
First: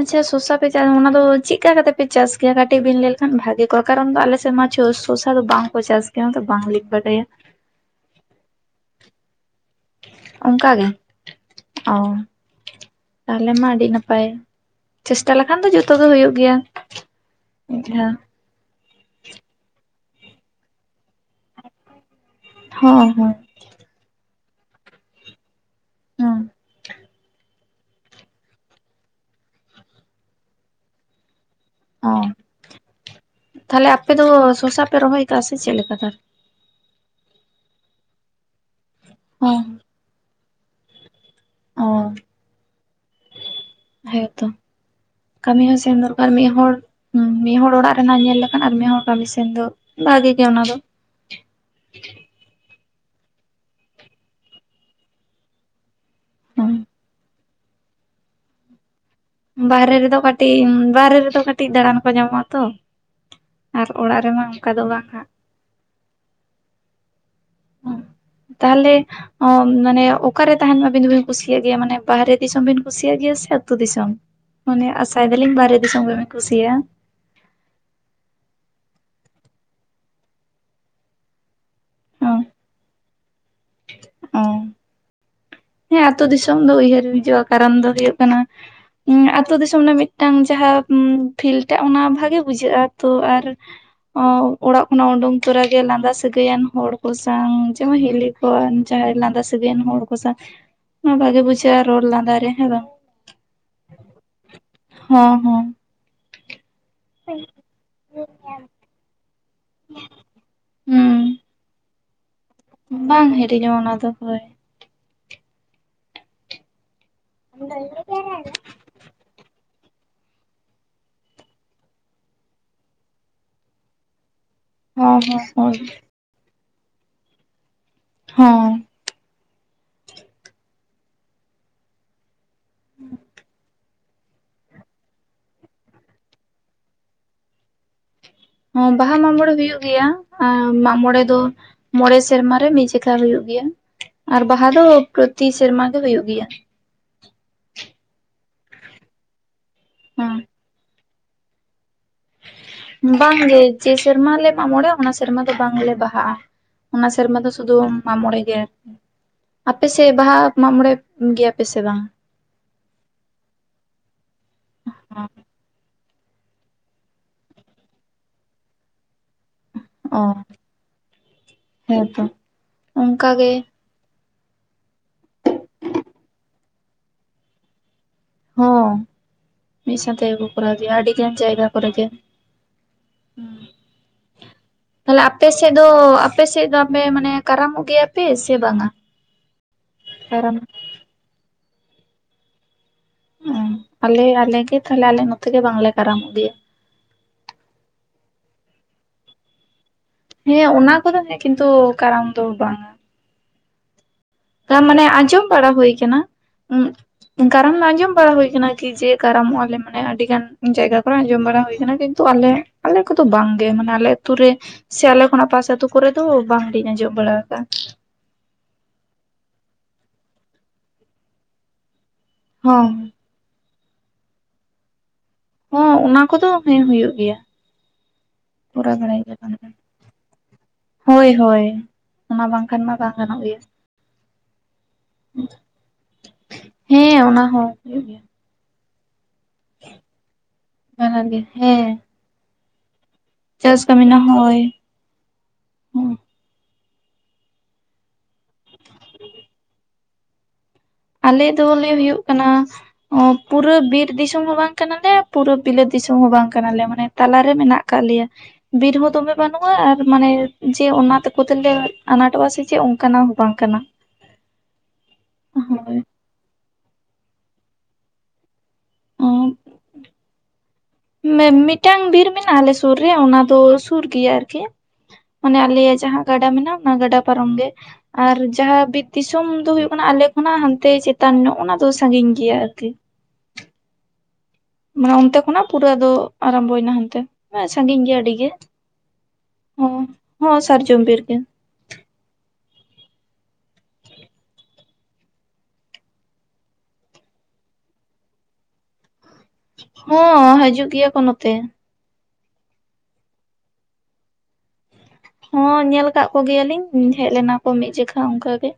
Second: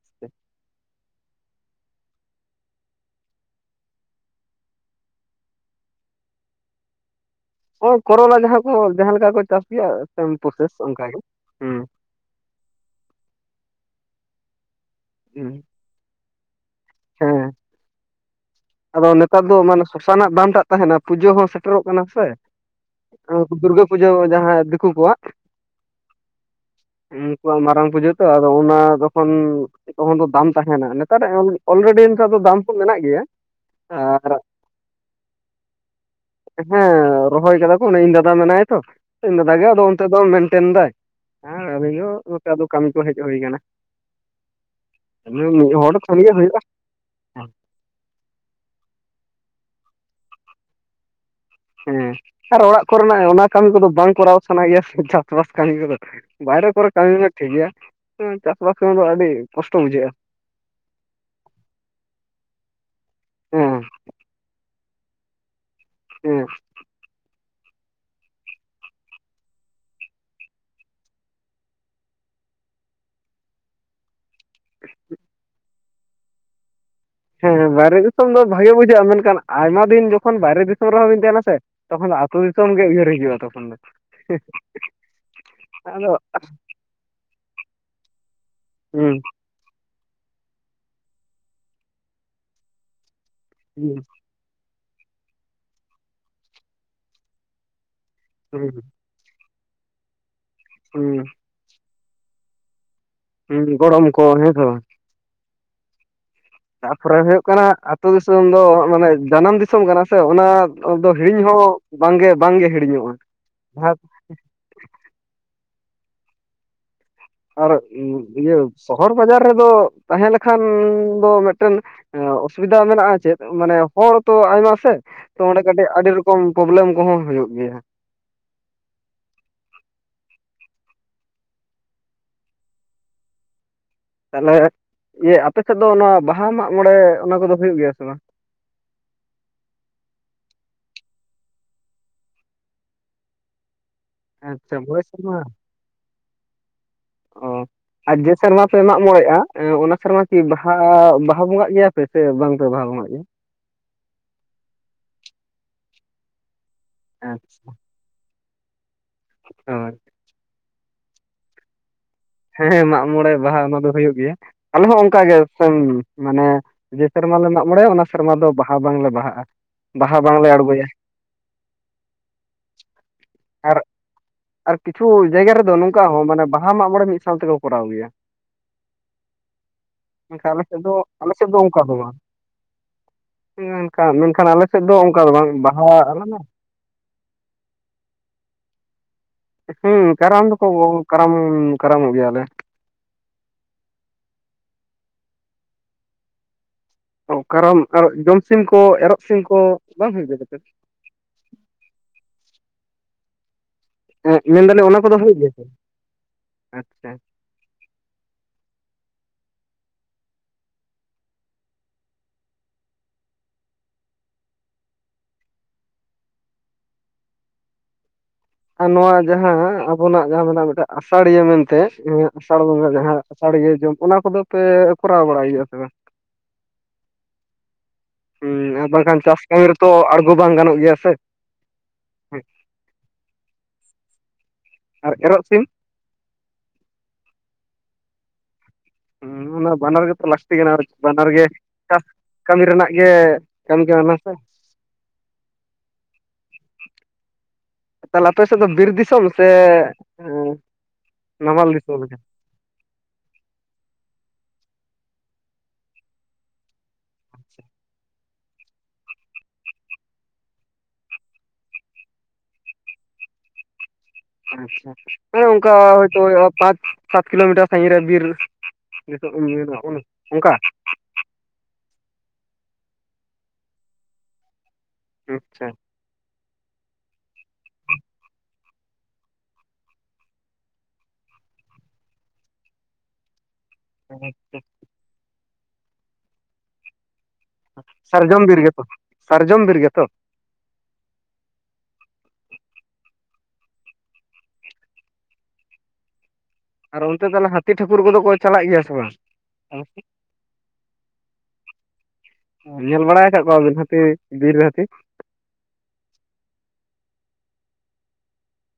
ᱟᱪᱪᱷᱟ ᱥᱚᱥᱟ ᱯᱮ ᱪᱟᱥ ᱚᱱᱟ ᱫᱚ ᱪᱮᱫ ᱠᱟ ᱠᱟᱛᱮ ᱯᱮ ᱪᱟᱥ ᱜᱮᱭᱟ ᱠᱟᱹᱴᱤᱡ ᱵᱤᱱ ᱞᱟᱹᱭ ᱞᱮᱠᱷᱟᱱ ᱵᱷᱟᱜᱤ ᱠᱚᱠ? ᱠᱟᱨᱚᱱ ᱫᱚ ᱟᱞᱮᱥᱮᱫ ᱢᱟ ᱪᱷᱚ ᱥᱚᱥᱟ ᱫᱚ ᱵᱟᱝ ᱠᱚ ᱪᱟᱥ ᱜᱮᱭᱟ, ᱚᱱᱟᱛᱮ ᱵᱟᱝᱞ ᱵᱟᱰᱟᱭᱟ᱾ ᱠᱚᱨᱚᱞᱟ ᱡᱟᱦᱟᱸ ᱠᱚ ᱡᱟᱦᱟᱸ ᱞᱮᱠᱟ ᱠᱚ ᱪᱟᱥ ᱜᱮᱭᱟ ᱥᱮᱢ ᱯᱨᱚᱥᱮᱥ ᱚᱱᱠᱟᱜ ᱜᱮ ᱦᱮᱸ᱾ ᱛᱟᱞᱦᱮ ᱢᱟ ᱟᱹᱰᱤ ᱱᱟᱯᱟᱭ᱾ ᱪᱮᱥᱴᱟ ᱞᱮᱠᱷᱟᱱ ᱦᱩᱸ ᱫᱚ ᱡᱷᱚᱛᱚ ᱜᱮ ᱦᱚᱭᱩᱜ ᱜᱮᱭᱟ᱾ ᱦᱮᱸ ᱟᱪᱷᱟ᱾ ᱟᱫᱚ ᱱᱮᱛᱟᱨ ᱫᱚ ᱢᱟᱱᱮ ᱥᱚᱥᱟᱱᱟᱜ ᱫᱟᱢ ᱴᱟᱜ ᱛᱟᱦᱮᱱᱟ, ᱯᱩᱡᱟᱹ ᱦᱚᱸ ᱥᱮᱴᱮᱨᱚᱜ ᱠᱟᱱᱟ ᱥᱮ᱾ ᱦᱚᱸ ᱦᱳᱭ᱾ ᱫᱩᱨᱜᱟᱹ ᱯᱩᱡᱟᱹ ᱡᱟᱦᱟᱸ ᱫᱤᱠᱩ ᱠᱚᱣᱟᱜ᱾ [unintelligible] ᱩᱱᱠᱩᱣᱟᱜ ᱢᱟᱨᱟᱝ ᱯᱩᱡᱟᱹ ᱛᱚ ᱟᱫᱚ ᱚᱱᱟ ᱡᱚᱠᱷᱚᱱ ᱛᱚᱠᱷᱚᱱ ᱫᱚ ᱫᱟᱢ ᱛᱟᱦᱮᱱᱟ ᱱᱮᱛᱟᱨᱟᱜ ᱮᱢ ᱚᱞᱨᱮᱰᱤ ᱚ [unintelligible] ᱫᱚ ᱫᱟᱢ ᱠᱚ ᱢᱮᱱᱟᱜ ᱜᱮᱭᱟ ᱾ ᱛᱟᱦᱚᱞᱮ ᱟᱯᱮ ᱫᱚ ᱥᱚᱥᱟ ᱯᱮ ᱨᱚᱦᱚᱭ ᱠᱟᱜ-ᱟ ᱥᱮ ᱪᱮᱫᱞᱠᱟ ᱛᱟᱞᱦᱮ? ᱦᱮᱸ ᱨᱚᱦᱚᱭ ᱠᱟᱫᱟ ᱠᱚ ᱤᱧ ᱫᱟᱫᱟ ᱢᱮᱱᱟᱭᱟ ᱛᱚ ᱤᱧ ᱫᱟᱫᱟ ᱦᱚᱸ ᱜᱮ ᱟᱫᱚ ᱚᱱᱛᱮ ᱫᱚ ᱢᱮᱱᱴᱮᱱ ᱫᱟᱭ ᱾ ᱚ ᱦᱮ [inaudible] ᱠᱟᱹᱢᱤ ᱠᱚ ᱦᱮᱡ ᱦᱩᱭ ᱠᱟᱱᱟ ᱾ ᱦᱮᱸᱛᱚ ᱠᱟᱹᱢᱤ ᱢᱤᱫ ᱦᱚᱸ ᱦᱚᱲ ᱥᱮᱱ ᱠᱷᱟᱱ ᱜᱮ ᱫᱚᱨᱠᱟᱨ ᱢᱤᱫ ᱦᱩᱭᱩᱜ-ᱟ ᱾ ᱦᱚᱲ ᱦᱩᱸ ᱢᱤᱫ ᱦᱚᱲ ᱚᱲᱟᱜ ᱨᱮᱱᱟᱜ ᱧᱮᱞ ᱞᱮᱠᱷᱟᱱ ᱟᱨ ᱢᱤᱫ ᱦᱚᱲ ᱠᱟᱹᱢᱤ ᱥᱮᱱ ᱫᱚ ᱵᱷᱟᱜᱤ ᱜᱮ ᱚᱱᱟ ᱫᱚ ᱾ ᱦᱮᱸ ᱟᱨ ᱚᱲᱟᱜ ᱠᱚᱨᱮᱱᱟᱜ ᱚᱱᱟ ᱠᱟᱹᱢᱤ ᱠᱚᱫᱚ ᱵᱟᱝ ᱠᱚᱨᱟᱣ ᱥᱟᱱᱟᱭ ᱜᱮᱭᱟ ᱥᱮ ᱪᱟᱥᱵᱟᱥ ᱠᱟᱹᱢᱤ ᱠᱚᱫᱚ, ᱵᱟᱭᱨᱮ ᱦᱩᱸ᱾ ᱠᱚᱨᱮ ᱠᱟᱹᱢᱤ ᱢᱮ ᱴᱷᱤᱠ ᱜᱮᱭᱟ ᱪᱟᱥ ᱵᱟᱟᱥ ᱠᱟᱹᱢᱤ ᱫᱚ ᱟᱹᱰᱤ, ᱠᱚᱥᱴᱚ ᱵᱟᱨᱦᱨᱮ ᱵᱩᱡᱷᱟᱹᱜᱼᱟ ᱨᱮᱫᱚ ᱠᱟᱹᱴᱤᱡ ᱵᱟᱨᱦᱨᱮ ᱨᱮᱫᱚ ᱠᱟᱹᱴᱤᱡ ᱫᱟᱬᱟᱱ ᱠᱚ ᱧᱟᱢᱚᱜ-ᱟ ᱛᱚ ᱾ ᱦᱮᱸ ᱟᱨ ᱚᱲᱟᱜ ᱨᱮᱢᱟ ᱚᱱᱠᱟ ᱫᱚ ᱵᱟᱝ ᱦᱟᱸᱜ ᱾ ᱦᱮᱸ ᱾ ᱛᱟᱦᱞᱮ, ᱚ ᱢᱟᱱᱮ ᱚᱠᱟᱨᱮ ᱛᱟᱦᱮᱱ ᱟᱹᱵᱤᱱ ᱫᱚᱵᱤᱱ ᱠᱩᱥᱤᱭᱟᱜ ᱜᱮᱭᱟ ᱢᱟᱱᱮ ᱵᱟᱦᱨᱮ ᱫᱤᱥᱚᱢ ᱵᱤᱱ ᱠᱩᱥᱤᱭᱟᱜ ᱜᱮᱭᱟ ᱥᱮ ᱟᱛᱳ ᱫᱤᱥᱚᱢ? ᱢᱟᱱᱮ ᱟᱥᱟᱭ ᱫᱟᱞᱤᱧ ᱵᱟᱦᱨᱮ ᱫᱤᱥᱚᱢ ᱜᱮᱵᱤᱱ ᱠᱩᱥᱤᱭᱟᱜ-ᱟ ᱾ ᱦᱮᱸ ᱵᱟᱦᱨᱮ ᱫᱤᱥᱚᱢ ᱫᱚ ᱵᱷᱟᱜᱮ ᱵᱩᱡᱷᱟᱹᱜ-ᱟ ᱢᱮᱱᱠᱷᱟᱱ ᱟᱭᱢᱟ ᱫᱤᱱ ᱡᱚᱠᱷᱚᱱ ᱵᱟᱭᱨᱮ ᱫᱤᱥᱚᱢ ᱨᱮᱦᱚᱸ ᱵᱤᱱ ᱛᱟᱦᱮᱱᱟ ᱥᱮ, ᱛᱠᱷᱚᱱ ᱟᱹᱛᱩ ᱦᱚᱸ᱾ ᱫᱤᱥᱚᱢ ᱜᱮ ᱩᱭᱦᱟᱹᱨ ᱦᱤᱡᱩᱜ ᱛᱚᱠᱷᱚᱱ ᱫᱚ ᱾ ᱚ᱾ ᱦᱮᱸ ᱟᱛᱩ ᱫᱤᱥᱚᱢ ᱫᱚ ᱩᱭᱦᱟᱹᱨ ᱦᱤᱡᱩᱜ-ᱟ ᱠᱟᱨᱚᱱ ᱫᱚ ᱦᱩᱭᱩᱜ ᱠᱟᱱᱟ ᱦᱩᱸ ᱟᱛᱳ ᱫᱤᱥᱚᱢ ᱨᱮᱱᱟᱜ ᱢᱤᱫᱴᱟᱝ ᱡᱟᱦᱟᱸ ᱯᱷᱤᱞᱴᱟᱜ ᱚᱱᱟ ᱵᱷᱟᱜᱮ ᱵᱩᱡᱷᱟᱹᱜ-ᱟ ᱛᱚ ᱟᱨ [unintelligible] ᱚᱲᱟᱜ ᱠᱷᱚᱱᱟᱜ ᱩᱰᱩᱝ ᱛᱚᱨᱟᱜᱮ ᱞᱟᱸᱫᱟ ᱥᱟᱹᱜᱟᱹᱭᱟᱱ ᱦᱚᱲ ᱠᱚ ᱥᱟᱝ ᱡᱮᱢᱚᱱ ᱦᱤᱞᱤ, ᱦᱩᱸ ᱡᱟᱦᱟᱸᱭ ᱞᱟᱸᱫᱟ ᱥᱟᱹᱜᱟᱭᱟᱱ ᱦᱚᱲ ᱠᱚ ᱥᱟᱶ ᱦᱩᱸ ᱵᱷᱟᱜᱮ ᱵᱩᱡᱷᱟᱹᱜ-ᱟ ᱨᱚᱲ ᱞᱟᱸᱫᱟ ᱨᱮ ᱦᱮᱸ ᱵᱟᱝ? ᱦᱩᱸ ᱜᱚᱲᱚᱢ ᱠᱚ ᱦᱮᱸ ᱥᱮ ᱵᱟᱝ᱾ ᱦᱩᱸ ᱦᱩᱸ ᱾ ᱛᱟᱯᱚᱨᱮ ᱦᱩᱭᱩᱜ ᱠᱟᱱᱟ ᱟᱹᱛᱩ ᱫᱤᱥᱚᱢ ᱫᱚ ᱢᱟᱱᱮ ᱡᱟᱱᱟᱢ ᱫᱤᱥᱚᱢ ᱠᱟᱱᱟ ᱥᱮ ᱚᱱᱟ ᱫᱚ ᱦᱩᱸ᱾ ᱦᱤᱲᱤᱧ ᱦᱚᱸ ᱵᱟᱝᱜᱮ ᱵᱟᱝᱜᱮ ᱦᱤᱲᱤᱧᱚᱜ-ᱟ ᱵᱟᱝ ᱾ ᱦᱤᱲᱤᱧᱚᱜᱼᱟ ᱚᱱᱟ ᱡᱟᱦᱟᱸ ᱫᱚ ᱦᱳᱭ ᱾ ᱟᱨ ᱤᱭᱟᱹ ᱥᱚᱦᱚᱨ ᱵᱟᱡᱟᱨ ᱨᱮᱫᱚ ᱛᱟᱦᱮᱸ ᱞᱮᱠᱷᱟᱱ ᱫᱚ ᱢᱤᱫᱴᱮᱱ ᱚᱥᱩᱵᱤᱫᱷᱟ ᱢᱮᱱᱟᱜ-ᱟ ᱪᱮᱫ ᱢᱟᱱᱮ ᱦᱚᱲ ᱛᱚ ᱟᱭᱢᱟ ᱥᱮ ᱦᱚᱸ ᱛᱚ ᱦᱚᱸ ᱚᱸᱰᱮ ᱦᱳᱭ ᱠᱟᱹᱴᱤᱡ ᱟᱹᱰᱤ ᱨᱚᱠᱚᱢ ᱯᱨᱚᱵᱽᱞᱮᱢ ᱠᱚᱦᱚᱸ ᱦᱩᱭᱩᱜ ᱜᱮᱭᱟ ᱾ ᱦᱚᱸ ᱾ [unintelligible] ᱛᱟᱦᱚᱞᱮ ᱤᱭᱟᱹ ᱟᱯᱮ ᱥᱮᱫ ᱫᱚ ᱱᱚᱣᱟ ᱵᱟᱦᱟ ᱢᱟᱜ ᱢᱚᱬᱮ ᱚᱱᱟ ᱠᱚᱫᱚ ᱦᱩᱭᱩᱜ ᱜᱮᱭᱟ ᱥᱮ ᱵᱟᱝ? ᱵᱟᱦᱟ ᱢᱟᱜ ᱢᱚᱬᱮ ᱦᱩᱭᱩᱜ ᱜᱮᱭᱟ ᱢᱟᱜ ᱢᱚᱬᱮ ᱫᱚ ᱢᱚᱬᱮ ᱥᱮᱨᱢᱟ ᱨᱮ ᱢᱤᱫ ᱡᱮᱠᱷᱟ ᱦᱩᱭᱩᱜ ᱜᱮᱭᱟ, ᱟᱨ ᱵᱟᱦᱟ ᱟᱪᱪᱷᱟ ᱫᱚ ᱢᱚᱬᱮ ᱯᱨᱚᱛᱤ ᱥᱮᱨᱢᱟ ᱜᱮ ᱦᱩᱭᱩᱜ ᱜᱮᱭᱟ᱾ ᱚ ᱟᱨ ᱡᱮ ᱥᱮᱨᱢᱟ ᱯᱮ ᱢᱟᱜ ᱢᱚᱬᱮᱜ-ᱟ ᱚᱱᱟ ᱥᱮᱨᱢᱟ ᱦᱮᱸ ᱠᱤ ᱵᱟᱦᱟ ᱵᱟᱦᱟ ᱵᱚᱸᱜᱟᱜ ᱜᱮᱭᱟ᱾ ᱯᱮ ᱥᱮ ᱵᱟᱝᱯᱮ ᱵᱟᱦᱟ ᱵᱚᱸᱜᱟᱜ ᱜᱮᱭᱟ? ᱵᱟᱝᱜᱮ ᱡᱮ ᱥᱮᱨᱢᱟ ᱞᱮ ᱢᱟᱜ ᱢᱚᱬᱮᱜ-ᱟ ᱚᱱᱟ ᱥᱮᱨᱢᱟ ᱫᱚ ᱵᱟᱝᱞᱮ ᱵᱟᱦᱟᱜ-ᱟ᱾ ᱚᱱᱟ ᱥᱮᱨᱢᱟ ᱫᱚ ᱟᱪᱪᱷᱟ ᱥᱩᱫᱷᱩ ᱢᱟᱜ ᱢᱚᱬᱮ ᱜᱮ ᱟᱨᱠᱤ, ᱟᱯᱮ ᱦᱳᱭ ᱥᱮᱫ ᱵᱟᱦᱟ ᱢᱟᱜ ᱢᱚᱬᱮᱜ ᱜᱮᱭᱟ ᱯᱮ ᱥᱮ ᱵᱟᱝ? ᱦᱮᱸ ᱢᱟᱜ ᱢᱚᱬᱮ ᱵᱟᱦᱟ ᱫᱚ ᱦᱩᱭᱩᱜ ᱜᱮᱭᱟ ᱟᱞᱮ ᱦᱚᱸ ᱚᱱᱠᱟ ᱜᱮ ᱥᱮ ᱢᱟᱱᱮ ᱡᱮ ᱥᱮᱨᱢᱟ ᱞᱮ ᱢᱟᱜ ᱢᱚᱬᱮᱜ-ᱟ ᱚᱱᱟ ᱥᱮᱨᱢᱟ ᱫᱚ ᱵᱟᱦᱟ ᱵᱟᱝᱞᱮ ᱵᱟᱦᱟᱜ-ᱟ᱾ ᱵᱟᱦᱟ ᱚ ᱵᱟᱝᱞᱮ ᱟᱬᱜᱚᱭᱟ, ᱦᱮᱸ ᱛᱚ ᱚᱱᱠᱟ ᱜᱮ ᱟᱨ ᱟᱨ ᱠᱤᱪᱷᱩ ᱡᱟᱭᱜᱟ ᱨᱮᱫᱚ ᱱᱩᱝᱠᱟ ᱦᱚᱸ ᱢᱟᱱᱮ ᱵᱟᱦᱟ ᱢᱟᱜ ᱢᱚᱬᱮ ᱢᱤᱫ ᱥᱟᱶ ᱛᱮᱠᱚ ᱠᱚᱨᱟᱣ ᱜᱮᱭᱟ᱾ ᱦᱚᱸ ᱢᱤᱫ ᱥᱟᱶᱛᱮ ᱜᱮ ᱠᱚ ᱢᱮᱱᱠᱷᱟᱱ ᱟᱞᱮ ᱠᱚᱨᱟᱣ ᱥᱮᱫ ᱫᱚ ᱜᱮᱭᱟ ᱟᱞᱮ ᱟᱹᱰᱤᱜᱟᱱ ᱥᱮᱫ ᱫᱚ ᱡᱟᱭᱜᱟ ᱚᱱᱠᱟ ᱠᱚᱨᱮ ᱫᱚ ᱜᱮ᱾ ᱵᱟᱝ ᱦᱩᱸ ᱢᱮᱱᱠᱷᱟᱱ ᱢᱮᱱᱠᱷᱟᱱ ᱟᱞᱮ ᱥᱮᱫ ᱫᱚ ᱚᱱᱠᱟ ᱛᱟᱦᱞᱮ ᱫᱚ ᱟᱯᱮ ᱵᱟᱝ ᱥᱮᱫ ᱫᱚ ᱵᱟᱦᱟ ᱟᱞᱮ ᱟᱯᱮ ᱥᱮᱫ ᱫᱚ ᱟᱯᱮ ᱢᱟᱱᱮ ᱠᱟᱨᱟᱢᱚᱜ ᱜᱮᱭᱟ ᱯᱮ ᱥᱮ ᱵᱟᱝᱟ? ᱦᱩᱸ ᱠᱟᱨᱟᱢ ᱫᱚ ᱠᱚ ᱠᱟᱨᱟᱢ ᱠᱟᱨᱟᱢᱚᱜ ᱜᱮᱭᱟᱞᱮ᱾ ᱚᱸ ᱟᱞᱮ ᱟᱞᱮ ᱜᱮ ᱛᱟᱦᱞᱮ ᱟᱞᱮ ᱱᱚᱛᱮ ᱜᱮ ᱵᱟᱝ ᱞᱮ ᱠᱟᱨᱟᱢᱚᱜ ᱜᱮᱭᱟ᱾ ᱚ ᱠᱟᱨᱟᱢ ᱟᱨ ᱡᱚᱢᱥᱤᱢ ᱠᱚ ᱮᱨᱚᱜ ᱥᱤᱢ ᱠᱚ ᱵᱟᱝ ᱦᱩᱭᱩᱜ ᱜᱮᱭᱟ ᱛᱟᱯᱮ ᱦᱮᱸ ᱚᱱᱟ ᱠᱚᱫᱚ ᱦᱮᱸ ᱠᱤᱱᱛᱩ ᱠᱟᱨᱟᱢ ᱫᱚ ᱵᱟᱝᱟ᱾ ᱢᱮᱱᱫᱟᱞᱤᱧ ᱠᱟᱨᱟᱢ ᱚᱱᱟ ᱢᱟᱱᱮ ᱠᱚᱫᱚ ᱦᱩᱭᱩᱜ ᱟᱸᱡᱚᱢ ᱜᱮᱭᱟ ᱥᱮ ᱵᱟᱲᱟ ᱦᱳᱭ ᱠᱟᱱᱟ ᱟᱪᱪᱷᱟ ᱩᱸᱜ᱾ ᱠᱟᱨᱟᱢ ᱟᱸᱡᱚᱢ ᱵᱟᱲᱟ ᱦᱳᱭ ᱟᱠᱟᱱᱟ ᱠᱤ ᱡᱮ ᱠᱟᱨᱟᱢᱚᱜ-ᱟ ᱞᱮ ᱢᱟᱱᱮ ᱟᱹᱰᱤ ᱜᱟᱱ ᱡᱟᱭᱜᱟ ᱠᱚᱨᱮ ᱟᱸᱡᱚᱢ ᱵᱟᱲᱟ ᱦᱳᱭ ᱟᱠᱟᱱᱟ, ᱠᱤᱱᱛᱩ ᱟᱞᱮ ᱟᱞᱮ ᱠᱚᱫᱚ ᱵᱟᱝ ᱜᱮ ᱢᱟᱱᱮ ᱟᱞᱮ ᱟᱛᱩ ᱨᱮ ᱥᱮ ᱟᱞᱮ ᱠᱷᱚᱱᱟᱜ ᱯᱟᱥᱮ ᱟᱹᱛᱩ ᱠᱚᱨᱮ ᱫᱚ ᱵᱟᱝ ᱞᱤᱧ ᱟᱸᱡᱚᱢ ᱵᱟᱲᱟᱣ ᱠᱟᱜ-ᱟ᱾ ᱟᱨ ᱱᱚᱣᱟ ᱡᱟᱦᱟᱸ ᱟᱵᱚᱱᱟᱜ ᱡᱟᱦᱟᱸ ᱢᱮᱱᱟᱜ ᱢᱤᱫᱴᱮᱡ ᱟᱥᱟᱲᱤᱭᱟᱹ ᱢᱮᱱᱛᱮ ᱱᱤᱭᱟᱹ ᱟᱥᱟᱲ ᱵᱚᱸᱜᱟ ᱦᱚᱸ ᱡᱟᱦᱟᱸ ᱟᱥᱟᱲᱤᱭᱟᱹ ᱡᱚᱢ ᱚᱱᱟ ᱠᱚᱫᱚ ᱯᱮ ᱠᱚᱨᱟᱣ ᱵᱟᱲᱟᱭ ᱜᱮᱭᱟ? ᱥᱮ ᱵᱟᱝ ᱦᱚᱸ ᱩᱱᱟ ᱠᱚᱫᱚ ᱦᱮᱸ ᱦᱳᱭᱳᱜ ᱜᱮᱭᱟ᱾ ᱦᱩᱸ ᱠᱚᱨᱟᱣ ᱵᱟᱝᱠᱷᱟᱱ ᱵᱟᱲᱟᱭ ᱜᱮᱭᱟ ᱪᱟᱥ ᱞᱮ ᱚᱱᱟ ᱠᱟᱹᱢᱤ ᱫᱚ ᱨᱮᱛᱚ ᱟᱬᱜᱚ ᱵᱟᱝ ᱜᱟᱱᱚᱜ ᱜᱮᱭᱟ ᱥᱮ ᱦᱳᱭ ᱦᱳᱭ᱾ ᱚᱱᱟ ᱵᱟᱝᱠᱷᱟᱱ ᱢᱟ ᱵᱟᱝ ᱜᱟᱱᱚᱜ ᱜᱮᱭᱟ᱾ ᱟᱨ ᱮᱨᱚᱜ ᱥᱤᱢ? ᱦᱮᱸ ᱚᱱᱟ ᱦᱚᱸ ᱦᱩᱭᱩᱜ ᱜᱮᱭᱟ᱾ ᱦᱩᱸ ᱚᱱᱟ ᱵᱟᱱᱟᱨ ᱜᱮᱛᱚ ᱞᱟᱠᱛᱤ ᱠᱟᱱᱟ ᱟᱨ ᱵᱟᱱᱟᱨ ᱜᱮ ᱪᱟᱥ ᱠᱟᱹᱢᱤ ᱨᱮᱱᱟᱜ ᱜᱮ ᱪᱟᱥ ᱠᱟᱹᱢᱤ ᱠᱟᱱᱟ ᱨᱮᱱᱟᱜ ᱥᱮ ᱦᱳᱭ᱾ ᱦᱩᱸ ᱛᱟᱦᱚᱞᱮ ᱟᱯᱮ ᱥᱮᱫ ᱫᱚ ᱵᱤᱨ ᱫᱤᱥᱚᱢ ᱥᱮ ᱮᱸ ᱟᱞᱮ ᱫᱚᱞᱮ ᱦᱳᱭᱳᱜ ᱠᱟᱱᱟ ᱚ ᱯᱩᱨᱟᱹ ᱵᱤᱨ ᱫᱤᱥᱚᱢ ᱦᱚᱸ ᱵᱟᱝ ᱠᱟᱱᱟᱞᱮ, ᱯᱩᱨᱟᱹ ᱵᱤᱞᱟᱹᱛ ᱫᱤᱥᱚᱢ ᱦᱚᱸ ᱵᱟᱝ ᱠᱟᱱᱟᱞᱮ᱾ ᱢᱟᱱᱮ ᱛᱟᱞᱟᱨᱮ ᱢᱮᱱᱟᱜ ᱟᱠᱟᱜ ᱞᱮᱭᱟ᱾ ᱵᱤᱨ ᱦᱚᱸ ᱫᱚᱢᱮ ᱵᱟᱹᱱᱩᱜ-ᱟ ᱟᱨ ᱢᱟᱱᱮ ᱡᱮ ᱚᱱᱟ ᱛᱮᱠᱚ ᱛᱮᱞᱮ ᱟᱱᱟᱴᱚᱜ-ᱟ ᱥᱮ ᱪᱮᱫ ᱚᱝᱠᱟᱱᱟᱜ ᱦᱚᱸ ᱵᱟᱝ ᱠᱟᱱᱟ᱾ ᱟᱪᱪᱷᱟ ᱦᱮᱸ ᱚᱝᱠᱟ ᱦᱳᱭ ᱦᱚᱭᱛᱳ ᱦᱳᱭᱳᱜ-ᱟ ᱯᱟᱸᱪ ᱥᱟᱛ ᱠᱤᱞᱳᱢᱤᱴᱟᱨ ᱥᱟᱸᱜᱤᱧ ᱨᱮ ᱵᱤᱨ [unintelligible] ᱚᱝᱠᱟ? ᱢᱮᱼᱢᱤᱫᱴᱟᱝ ᱵᱤᱨ ᱢᱮᱱᱟᱜ-ᱟ ᱟᱞᱮ ᱥᱩᱨ ᱨᱮ, ᱚᱱᱟ ᱫᱚ ᱥᱩᱨ ᱜᱮᱭᱟ ᱟᱨᱠᱤ᱾ ᱢᱟᱱᱮ ᱟᱪᱪᱷᱟ ᱟᱞᱮᱭᱟᱜ ᱡᱟᱦᱟᱸ ᱜᱟᱰᱟ ᱢᱮᱱᱟᱜ, ᱚᱱᱟ ᱜᱟᱰᱟ ᱯᱟᱨᱚᱢ ᱜᱮ᱾ ᱟᱨ ᱡᱟᱦᱟᱸ ᱵᱤᱨ ᱫᱤᱥᱚᱢ ᱫᱚ ᱦᱩᱭᱩᱜ ᱠᱟᱱᱟ ᱟᱞᱮ ᱠᱷᱚᱱᱟᱜ ᱦᱟᱱᱛᱮ ᱪᱮᱛᱟᱱ ᱧᱚᱜ ᱚᱱᱟ ᱫᱚ ᱥᱟᱸᱜᱤᱧ ᱜᱮᱭᱟ ᱟᱨᱠᱤ᱾ ᱟᱪᱪᱷᱟ᱾ ᱢᱟᱱᱮ ᱚᱱᱛᱮ ᱠᱷᱚᱱᱟᱜ ᱯᱩᱨᱟᱹ ᱟᱫᱚ ᱟᱨᱟᱢᱵᱚᱭᱱᱟ ᱦᱟᱱᱛᱮ᱾ ᱦᱮᱸ ᱥᱟᱺᱜᱤᱧ ᱜᱮᱭᱟ ᱟᱹᱰᱤ ᱥᱟᱨᱡᱚᱢ ᱜᱮ ᱵᱤᱨ ᱜᱮᱛᱚ ᱥᱟᱨᱡᱚᱢ ᱵᱤᱨ ᱦᱚᱸ ᱜᱮᱛᱚ ᱦᱚᱸ ᱥᱟᱨᱡᱚᱢ ᱵᱤᱨ ᱜᱮ᱾ ᱟᱨ ᱚᱱᱛᱮ ᱛᱟᱦᱞᱮ ᱦᱟᱹᱛᱤ ᱴᱷᱟᱹᱠᱩᱨ ᱠᱚᱫᱚ ᱠᱚ ᱪᱟᱞᱟᱜ ᱜᱮᱭᱟ ᱥᱮ ᱵᱟᱝ ᱟᱯᱮ ᱥᱮᱫ? ᱦᱚᱸ ᱦᱟᱹᱡᱩᱜ ᱜᱮᱭᱟ ᱠᱚ ᱱᱚᱛᱮ᱾ ᱧᱮᱞ ᱵᱟᱲᱟᱣ ᱟᱠᱟᱫ ᱠᱚᱣᱟ ᱵᱤᱱ ᱦᱟᱹᱛᱤ ᱵᱤᱨ ᱨᱮ ᱦᱟᱹᱛᱤ? ᱦᱚᱸ ᱧᱮᱞ ᱠᱟᱜ ᱠᱚ ᱜᱮᱭᱟᱞᱤᱧ ᱦᱮᱡ ᱞᱮᱱᱟ ᱠᱚ ᱢᱤᱫ ᱡᱮᱠᱷᱟ ᱚᱝᱠᱟ ᱜᱮ᱾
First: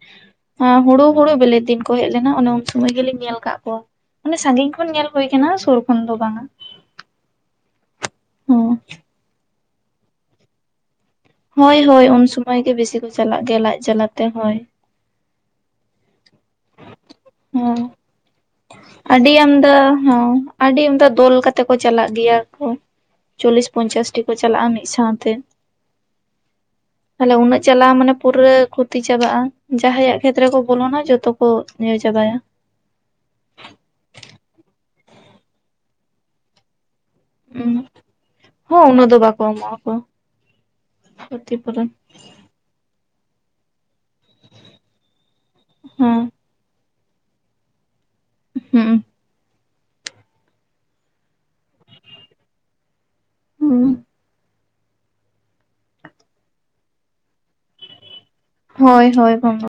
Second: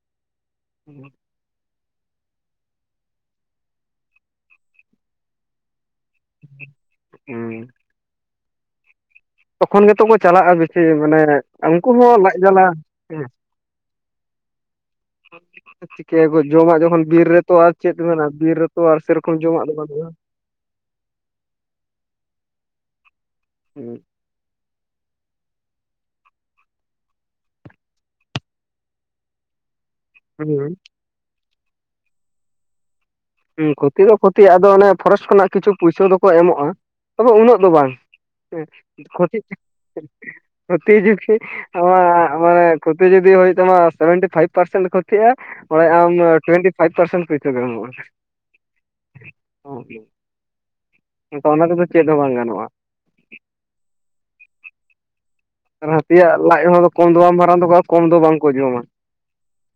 ᱟ ᱦᱳᱲᱳ ᱦᱳᱲᱳ ᱵᱮᱞᱮᱜ ᱫᱤᱱ ᱠᱚ ᱦᱮᱡ ᱞᱮᱱᱟ, ᱚᱱᱮ ᱩᱱ ᱥᱩᱢᱚᱭ ᱜᱮᱞᱤᱧ ᱧᱮᱞ ᱟᱠᱟᱫ ᱠᱚᱣᱟ᱾ ᱢᱟᱱᱮ ᱥᱟᱺᱜᱤᱧ ᱠᱷᱚᱱ ᱧᱮᱞ ᱦᱩᱭ ᱠᱟᱱᱟ ᱥᱩᱨ ᱠᱷᱚᱱ ᱫᱚ ᱵᱟᱝᱟ᱾ ᱩᱸᱻ᱾ ᱦᱚᱸ᱾ ᱛᱚᱠᱷᱚᱱ ᱜᱮᱛᱚ ᱠᱚ ᱪᱟᱞᱟᱜ-ᱟ ᱵᱤᱥᱤ ᱢᱟᱱᱮ ᱦᱳᱭ ᱩᱱᱠᱩ ᱦᱳᱭ ᱦᱚᱸ ᱩᱱ ᱞᱟᱡ ᱥᱩᱢᱳᱭ ᱡᱟᱞᱟ ᱜᱮ ᱵᱤᱥᱤ ᱠᱚ ᱦᱮᱸ ᱪᱟᱞᱟᱜ ᱜᱮᱭᱟ ᱞᱟᱡ ᱡᱟᱞᱟ ᱛᱮ ᱦᱳᱭ᱾ ᱪᱤᱠᱟᱹᱭ ᱟᱠᱚ ᱡᱚᱢᱟᱜ ᱡᱚᱠᱷᱚᱱ ᱵᱤᱨ ᱨᱮᱛᱚ ᱟᱨ ᱦᱚᱸ ᱪᱮᱫ ᱠᱚ ᱢᱮᱱᱟᱜᱼᱟ ᱵᱤᱨ ᱨᱮᱛᱚ ᱟᱨ ᱟᱹᱰᱤ ᱥᱮᱨᱚᱠᱚᱢ ᱡᱚᱢᱟᱜ ᱫᱚ ᱟᱢᱫᱟ ᱵᱟᱹᱱᱩᱜᱼᱟ ᱾ ᱦᱚᱸ ᱟᱹᱰᱤ ᱟᱢᱫᱟ ᱫᱚᱞ ᱠᱟᱛᱮ ᱠᱚ ᱪᱟᱞᱟᱜ ᱜᱮᱭᱟ ᱠᱚ, ᱪᱚᱞᱞᱤᱥ ᱦᱩᱸ ᱯᱚᱧᱪᱟᱥᱴᱤ ᱠᱚ ᱪᱟᱞᱟᱜ-ᱟ ᱢᱤᱫ ᱥᱟᱶᱛᱮ᱾ ᱛᱟᱦᱚᱞᱮ ᱩᱱᱟᱹᱜ ᱪᱟᱞᱟᱣ ᱢᱟᱱᱮ ᱯᱩᱨᱟᱹ ᱠᱷᱚᱛᱤ ᱪᱟᱵᱟᱜ-ᱟ ᱡᱟᱦᱟᱸᱭᱟᱜ ᱠᱷᱮᱛ ᱨᱮᱠᱚ ᱦᱩᱸ ᱵᱚᱞᱚᱱᱟ ᱡᱚᱛᱚ ᱠᱚ ᱤᱭᱟᱹ ᱪᱟᱵᱟᱭᱟ᱾ ᱦᱩᱸ ᱠᱷᱩᱛᱤ ᱫᱚ ᱠᱷᱩᱛᱤ ᱟᱫᱚ ᱚᱱᱮ ᱯᱷᱚᱨᱮᱥᱴ ᱠᱷᱚᱱᱟᱜ ᱠᱤᱪᱷᱩ ᱯᱩᱭᱥᱟᱹ ᱫᱚᱠᱚ ᱮᱢᱚᱜ-ᱟ, ᱛᱚᱵᱮ ᱩᱱᱟᱹᱜ ᱫᱚ ᱩᱸ ᱵᱟᱝ ᱦᱮᱸ ᱦᱚᱸ ᱩᱱᱟᱹᱜ ᱫᱚ ᱠᱷᱚᱛᱤ ᱵᱟᱠᱚ ᱮᱢᱚᱜᱼᱟ ᱠᱚ ᱯᱨᱚᱛᱡᱩᱠᱤ ᱟ ᱠᱷᱚᱛᱤᱯᱩᱨᱚᱱ ᱢᱟᱱᱮ ᱠᱷᱚᱛᱤ ᱡᱩᱫᱤ ᱦᱩᱭᱩᱜ ᱛᱟᱢᱟ ᱥᱮᱵᱷᱮᱱᱴᱤ ᱯᱷᱟᱭᱤᱵ ᱯᱟᱨᱥᱮᱱᱴ ᱠᱷᱚᱛᱤᱜ-ᱟ ᱚᱰᱮ ᱦᱮᱸ ᱟᱢᱫᱚ ᱴᱩᱮᱱᱴᱤ ᱯᱷᱟᱭᱤᱯ ᱯᱟᱨᱥᱮᱱ ᱯᱩᱭᱥᱟᱹ ᱠᱚ ᱮᱢᱚᱜ-ᱟ᱾ ᱦᱩᱸ ᱚᱦᱚᱜ ᱜᱮ ᱦᱮᱸᱛᱚ ᱚᱱᱟ ᱛᱮᱫᱚ ᱪᱮᱫ ᱦᱚᱸ ᱵᱟᱝ ᱜᱟᱱᱚᱜ-ᱟ᱾ ᱦᱩᱸ ᱟᱨ ᱦᱟᱹᱛᱤᱭᱟᱜ ᱞᱟᱡ ᱦᱚᱸ ᱠᱚᱢ ᱫᱚ ᱵᱟᱝ ᱢᱟᱨᱟᱝ ᱛᱟᱠᱚᱣᱟ ᱠᱚᱢ ᱫᱚ ᱵᱟᱝᱠᱚ ᱡᱚᱢᱟ, ᱦᱳᱭ ᱦᱳᱭ ᱵᱚᱱᱫᱚ